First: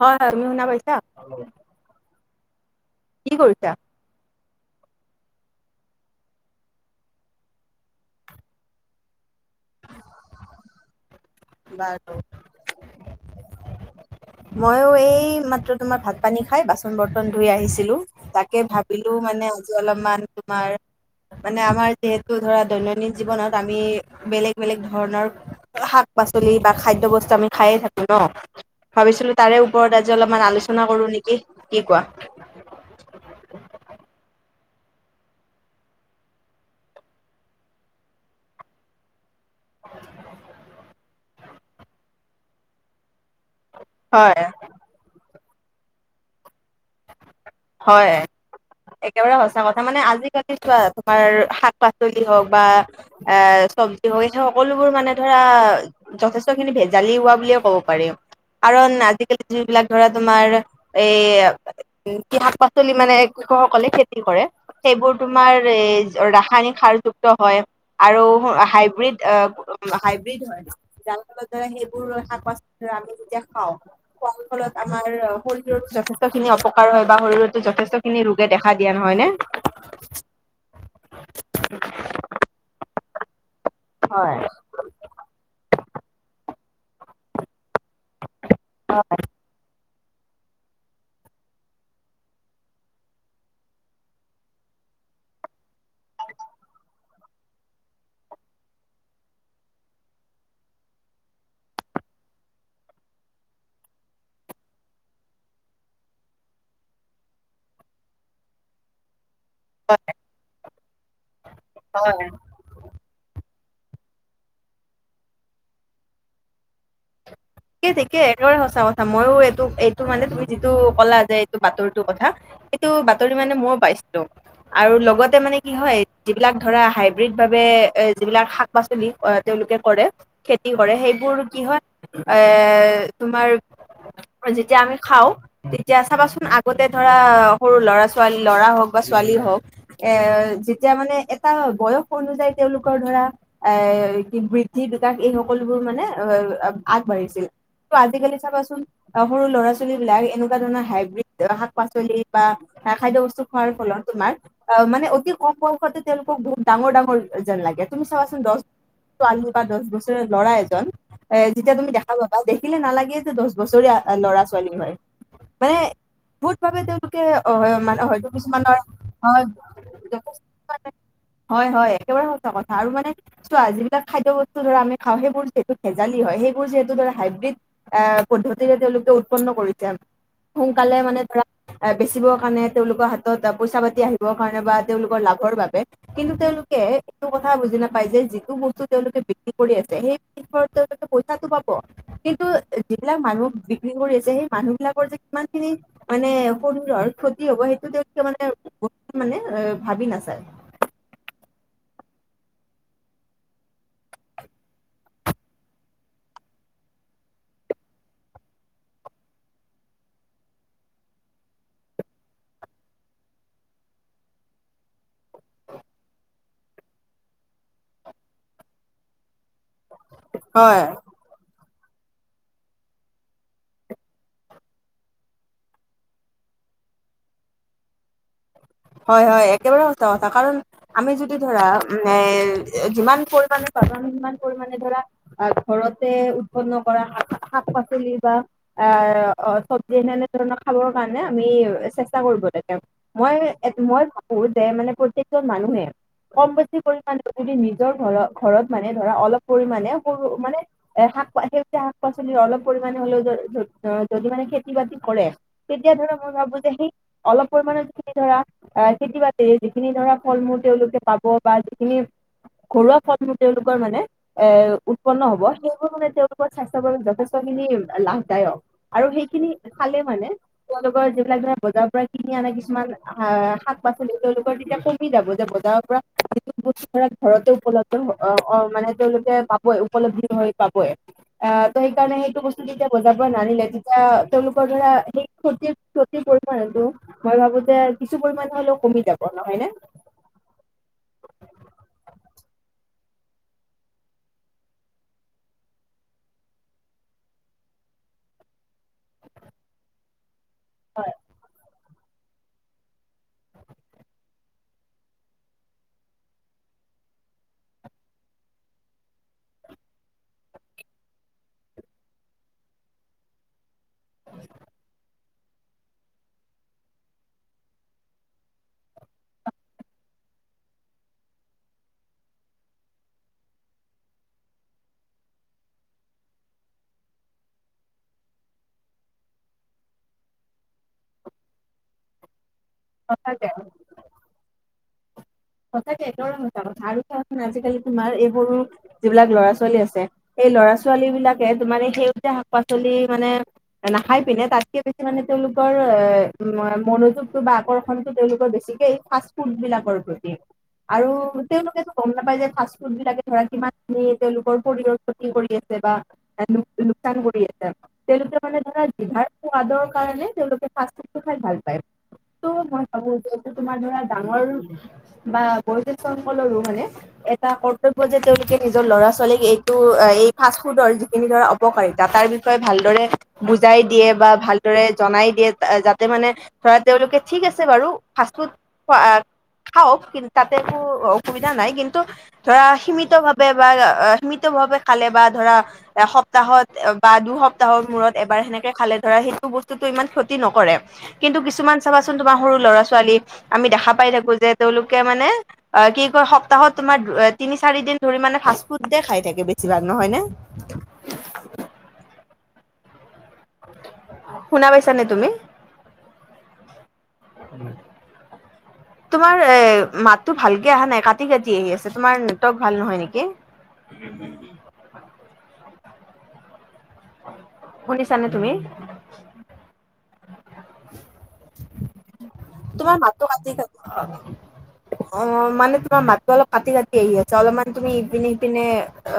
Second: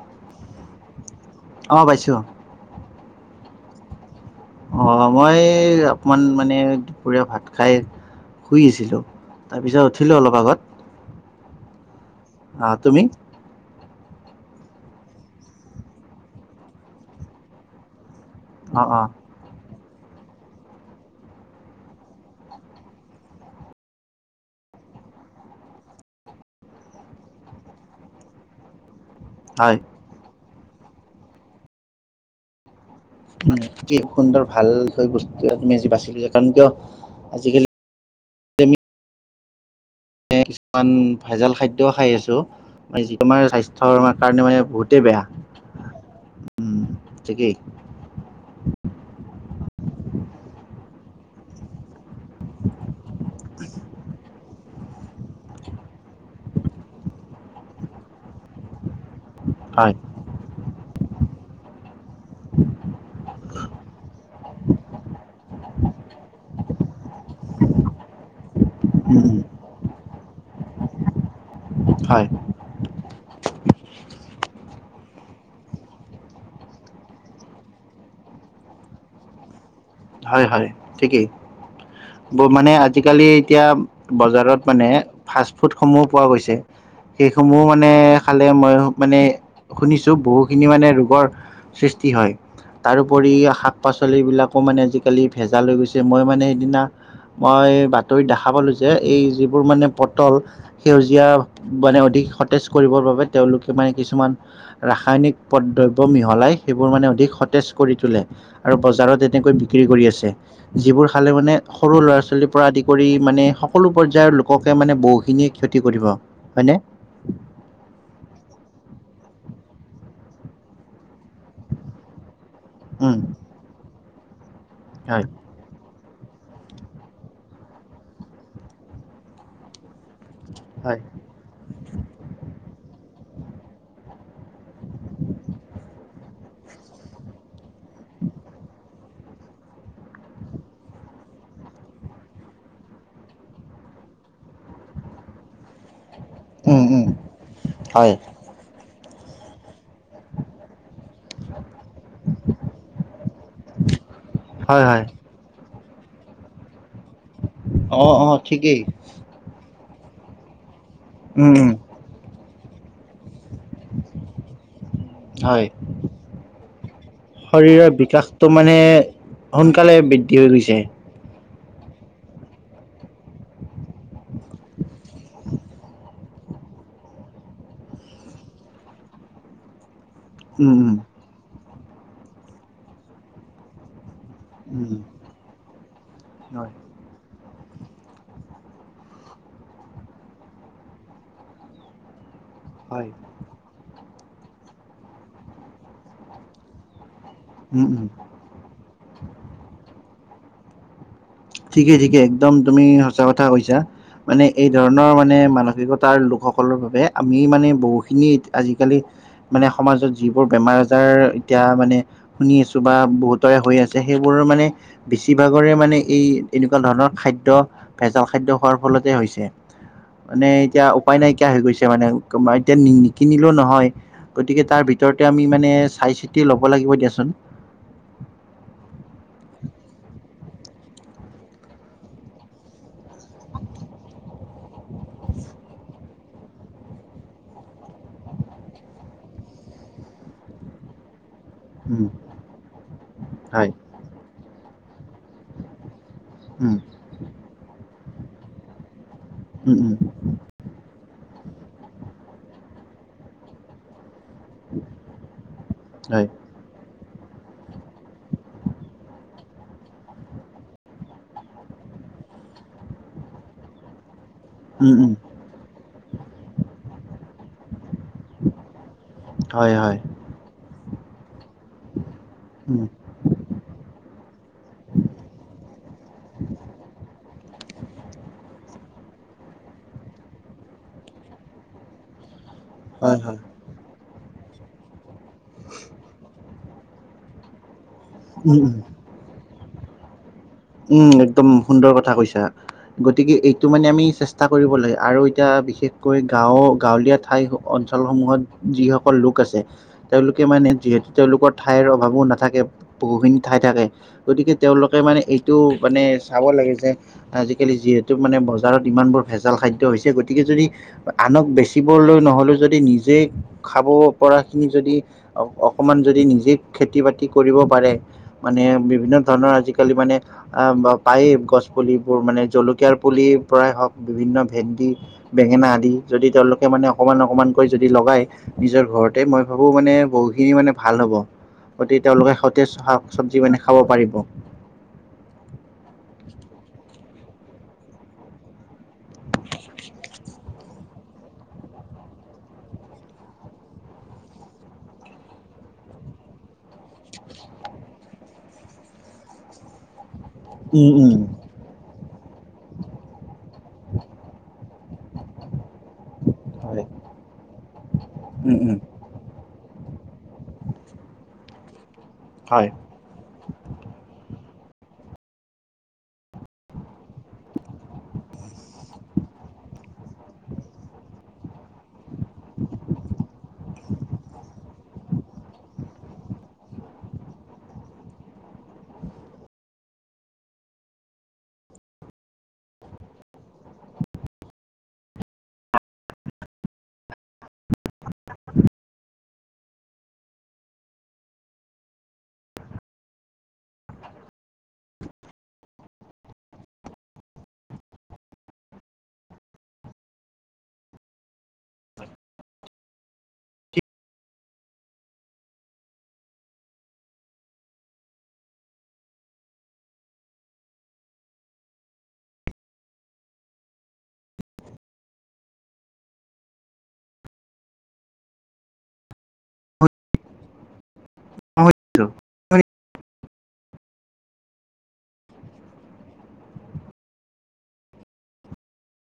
হয় হয় তোমি শুনা পাইছা অঁ পাইছোঁ কি কৰিছা অ মই অকমান মানে দুপৰীয়া ভাত খাই শুই আছিলোঁ তাৰপিছত উঠিলোঁ অলপ আগত আহ তুমি [unintelligible] মইো এই মাত্ৰ তোমাৰ ভাত পানী খাই বাচন বৰ্তন ধুই আহিছিলো তাক তাকে অ অ ভাবিলো মানে আজি অলপমান তোমাৰ মানে আমাৰ যিহেতু ধৰা দৈনন্দিন জীৱনত আমি বেলেগ বেলেগ ধৰণৰাত শাক পাচলি বা খাদ্য বস্তু আমি খাইে থাকো ন ভাবিছিলো তাৰে হয় ওপৰত অলপমান আলোচনা কৰো নেকি কি কোৱা কি সুন্দৰ ভাল বস্তু এ তুমিজি বাচিলো যে কাৰণ কিয় আজিকালি [unintelligible] ভেজাল খাদ্য খাই আছো যি তমাৰ স্বাস্থ্যয় হয় কাৰণে মানে বহুতে বেয়া ঠিকেই হয় একেবাৰে সঁচা কথা মানে আজিকালি চোৱা তোমাৰ সাত পাচলি হওক বা এ চব্জি হওক এই হওক সকলোবোৰ মানে ধৰা যথেষ্ট খিনি ভেজালি হোৱা বুলিয়ে ক'ব পাৰি কাৰণ আজিকালি যিবিলাক হয় ধৰা তোমাৰ এই শাক পাচলি মানে কৃষকসকলে খেতি কৰে সেইবোৰ তোমাৰ এ ৰাসায়নিক সাৰযুক্ত হয় আৰু হাইব্ৰীড উম আহ হাইব্ৰীড হয়, যাৰ ফলত দৰে সেইবোৰ হয় শাক পাচলি ৰা আমি যেতিয়া খাওঁ, খোৱাৰ ফলত আমাৰ শৰীৰৰ যথেষ্ট খিনি অপকাৰ হয় বা শৰীৰতো যথেষ্ট খিনি ৰোগে দেখা দিয়া, নহয় নে? হয়, হয়, ঠিকেই। ব মানে আজিকালি এতিয়া হয় বজাৰত মানে ফাষ্ট ফুডসমূহ পোৱা গৈছে। সেইসমূহ মানে খালে, মই মানে শুনিছো বহুত খিনি মানে ৰোগৰ সৃষ্টি হয়, তাৰোপৰি শাক পাচলিবিলাকো মানে আজিকালি ভেজাল হৈ গৈছে। মই মানে ইদিনা মই বাতৰিত দেখা পালো যে, এই যিবোৰ মানে পটল সেউজীয়া মানে অধিক সতেজ কৰিবৰ বাবে তেওঁলোকে মানে কিছুমান ৰাসায়নিক প দ্ৰব্য মিহলাই সেইবোৰ মানে অধিক সতেজ কৰি তোলে আৰু বজাৰত এনেকৈ বিক্ৰী কৰি আছে। যিবোৰ খালে মানে সৰু হয় ল'ৰা ছোৱালী পৰা আদি কৰি মানে সকলো পৰ্যায়ৰ লোককে মানে বহুখিনিয়ে ক্ষতি কৰিব। হয়নে? ঠিকে ঠিকে, একেৰে সঁচা কথা। মইও এইটো এইটো মানে তুমি যিটো কলা যে এইটো বাতৰিটো কথা টো উম, বাতৰি মানে মইও পাইছিলো আৰু হয়, লগতে মানে কি হয় যিবিলাক ধৰা হাইব্ৰীড ভাবে এ যিবিলাক শাক পাচলি তেওঁলোকে কৰে কি কৰে, হয়, সেইবোৰ কি হয় এ তোমাৰ যেতিয়া আমি খাও, তেতিয়া চাবাচোন আগতে ধৰা সৰু ল'ৰা ছোৱালী, ল'ৰা হওক বা ছোৱালী হওক। এ যেতিয়া মানে এটা বয়স অনুযায়ী তেওঁলোকৰ ধৰা এ কি বৃদ্ধি বিকাশ এই সকলোবোৰ মানে উম, আগ উম, বাঢ়িছিল। টো হয়, আজি কালি চাবাচোন অ, সৰু ল'ৰা ছোৱালী বিলাক এনেকুৱা ধৰণৰ হাইব্ৰীড শাক পাচলি বা খাদ্য বস্তু খোৱাৰ ফলত তোমাৰ অ হয়, হয়, মানে অতি কম বয়সতে তেওঁলোকক বহুত ডাঙৰ ডাঙৰ যেন লাগে। তুমি অ', অ', চাবাচোন দহ ঠিকেই। ছোৱালী বা দহ বছৰ ল'ৰা এজন এ উম, উম, যেতিয়া তুমি দেখাব পাবা, দেখিলে নালাগে যে দহ বছৰীয়া ল'ৰা ছোৱালী হয়। হয়। মানে বহুত ভাৱে তেওঁলোকে অ শৰীৰৰ মানে হয়তো বিকাশটো মানে কিছুমানৰ সোনকালে বৃদ্ধি হৈ গৈছে। [unintelligible] হয় হয়, একেবাৰে সঁচা কথা আৰু মানে চোৱা যিবিলাক খাদ্য বস্তু ধৰা আমি খাও, সেইবোৰ যিহেতু ভেজালি হয়। সেই বোৰ যিহেতু ধৰা হাইব্ৰীড এ পদ্ধতিৰে তেওঁলোকে উৎপন্ন কৰিছে। উম, উম, সোনকালে মানে ধৰা বেচিবৰ কাৰণে তেওঁলোকৰ হাতত পইচা পাতি আহি ব কাৰণে বা উম, তেওঁলোকৰ লাভৰ বাবে কিন্তু হয়, তেওঁলোকে এইটো কথা বুজি নাপায় যে, যিটো বস্তু তেওঁলোকে বিক্ৰী কৰি আছে, সেই [unintelligible] তাতো পাব কিন্তু হয়, যিবিলাক মানুহ বিক্ৰী কৰি আছে। সেই মানুহ বিলাকৰ যে কিমান খিনি মানে শৰীৰৰ ক্ষতি তি হ'ব, উম, সেইটো উম। তেওঁলোকে মানে মানে এ ভাবি নাচায়। ঠিকে ঠিকে, একদম তুমি সঁচা কথা কৈছা। মানে এই ধৰণৰ মানে মানসিকতাৰ লোকসকলৰ বাবে আমি মানে বহুখিনি আজিকালি মানে সমাজত যিবোৰ বেমাৰ আজাৰ এতিয়া মানে শুনি আছো বা বহুতৰে হৈ আছে। সেইবোৰৰ মানে বেছিভাগৰে মানে এই এনেকুৱা ধৰণৰ খাদ্য, ভেজাল খাদ্য খোৱাৰ ফলতে হৈছে। মানে হয় এতিয়া উপায় নাইকিয়া হৈ গৈছে মানে, এতিয়া নিকিনিলেও নহয়। গতিকে তাৰ ভিতৰতে আমি মানে চাই চিতি ল'ব লাগিব দিয়াচোন। হয় হয়, একেবাৰে সচা কথা কাৰণ আমি যদি ধৰা এ যিমান পৰিমাণে পাবা আমি সিমান পৰিমাণে ধৰা আৰু ঘৰতে উৎপন্ন কৰা শাক পাচলি বা অ অ চব্জি এনে ধৰণৰ খাব মানে আমি উম, চেষ্টা কৰিব, তাকে মই হয় মই ভাবো যে মানে প্ৰত্যেক জন মানুহে কম উম বেছি পৰিমাণে। যদি নিজৰ ঘৰত ঘৰত মানে ধৰা অলপ উম পৰিমানে উম সৰু মানে এ শাক সেউজীয়া শাক পাচলিৰ অলপ পৰিমাণে হলেও অ যদি মানে খেতি বাতি কৰে। তেতিয়া ধৰা হয় মই ভাবো যে সেই অলপ পৰিমাণে ধৰা অঁ খেতি বাতিৰে যিখিনি ধৰা ফল মূল তেওঁলোকে পাব বা যিখিনি ঘৰুৱা ফল মূল তেওঁলোকৰ মানে এ উম উম উৎপন্ন হ'ব, সেইবোৰ মানে তেওঁলোকৰ স্বাস্থ্যৰ বাবে যথেষ্টখিনি লাভ দায়ক, আৰু সেইখিনি হয় হয় খালে মানে তেওঁলোকৰ যিবিলাক ধৰা বজাৰৰ পৰা কিনি আনে উম। কিছুমান শা শাক-পাচলি তেওঁলোকৰ তেতিয়া কমি যাব, তেতিয়া বজাৰৰ পৰা বস্তুটো ধৰা ঘৰতে উপলব্ধ হব অঁ অঁ মানে তেওঁলোকে পাবই উপলব্ধি হৈ পাবই। অঁ, ত সেইকাৰণে সেইটো বস্ত কেইটা হয় বজাৰৰ পৰা নানিলে, তেতিয়া তেওঁলোকৰ ধৰা সেই ক্ষতিৰ ক্ষতিবোৰ কৰে তো। মই ভাবো যে কিছু পৰিমাণে হয় হলেও কমি যাব নহয় নে? উম', একদম সুন্দৰ কথা কৈছা। গতিকে, এইটো মানে আমি চেষ্টা কৰিব লাগে আৰু এতিয়া বিশেষকৈ গাঁও গাঁৱলীয়া ঠাই অঞ্চলসমূহত যিসকল লোক আছে। তেওঁলোকে মানে যিহেতু তেওঁলোকৰ ঠাইৰ অভাৱো নাথাকে। বহুখিনি ঠাই থাকে, গতিকে তেওঁলোকে মানে এইটো মানে চাব লাগে যে আজিকালি যিহেতু মানে বজাৰত ইমানবোৰ ভেজাল খাদ্য হৈছে, গতিকে যদি আনক বেচিবলৈ নহলেও যদি, নিজে খাব পৰা খিনি যদি অ অকণমান যদি নিজে খেতি- বাতি কৰিব পাৰে। মানে বিভিন্ন ধৰণৰ আজিকালি মানে আহ বা পায়েই গছ পুলিবোৰ মানে জলকীয়াৰ পুলিৰ পৰাই হওঁক বিভিন্ন ভেন্দি বেঙেনা আদি। যদি তেওঁলোকে মানে অকমান অকমানকৈ যদি লগাই নিজৰ ঘৰতে মই ভাবো মানে বহুখিনি মানে ভাল হ'ব। গতিকে তেওঁলোকে সতেজ চব্জি সঁচাকে মানে খাব পাৰিব। সঁচাকে একদমে সঁচা কথা আৰু চোৱা চোন আজিকালি তোমাৰ এইবোৰো যিবিলাক ল'ৰা ছোৱালী আছে। সেই ল'ৰা ছোৱালী বিলাকে তোমাৰ এই সেউজীয়া শাক-পাচলি মানে নাখায় পিনে তাতকে বেছি মানে তেওঁলোকৰ এ, মনোযোগটো বা আকৰ্ষণটো তেওঁলোকৰ বেছিকেই ফাষ্ট ফুড্ বিলাকৰ ওপৰত। হু' উম আৰু উম তেওঁলোকেটো গম নাপায় যে ফাষ্ট ফুড্ বিলাকে ধৰা কিমান যে তেওঁলোকৰ শৰীৰৰ ক্ষতি কৰি আছে বা লোক হয় লোকচান কৰি আছে। তেওঁলোকে উম মানে উম ধৰা জিভাৰ সোৱাদৰ কাৰণে তেওঁলোকে ফাষ্ট ফুডটো খাই ভাল পায়। তু মই আৰু যিহেতু তোমাৰ ধৰা ডাঙৰ বা বয়োজ্যেষ্ঠ সকলৰো মানে এ টা কৰ্তব্য যে তেওঁলোকে নিজৰ ল'ৰা ছোৱালীক, এইটো এই ফাষ্ট ফুডৰ যিখিনি ধৰা উপকাৰীতা তাৰ বিষয়ে ভালদৰে বুজাই দিয়ে বা ভালদৰে জনাই দিয়ে, যাতে মানে ধৰা তেওঁলোকে ঠিক আছে বাৰু ফাৰ্ষ্ট ফুড খোৱা খাওঁক, কিন্তু তাতে একো অসুবিধা নাই কিন্তু ধৰা, সীমিত ভাৱে বা সীমিত ভাৱে খালে বা ধৰা এসপ্তাহত বা দুসপ্তাহৰ মূৰত এবাৰ সেনেকে খালে ধৰা সেইটো বস্তুতটো ইমান ক্ষতি নকৰে। কিন্তু কিছুমান চাবাচোন তোমাৰ সৰু ল'ৰা- ছোৱালী আমি দেখা পাই থাকো যে তেওঁলোকে মানে অঁ কি কয় সপ্তাহত তোমাৰ তিনি, চাৰি দিন ধৰি মানে ফষ্ট ফুডে খাই থাকে বেছি ভাগ নহয় নে? শুনা পাইছা নাই তুমি? [unintelligible] তোমাৰ এই মাতটো ভালকে অহা নাই কাটি কাটি আহি আছে তোমাৰ নেটৱৰ্ক ভাল নহয় নেকি? উম' শুনিছা নে তুমি? হয় তোমাৰ মাতটো কাটি, কাটি অহ। অহ, মানে তোমাৰ মাতটো অলপ কাটি কাটি আহি আছে। অলপমান তুমি ইপিনে -সিপিনে।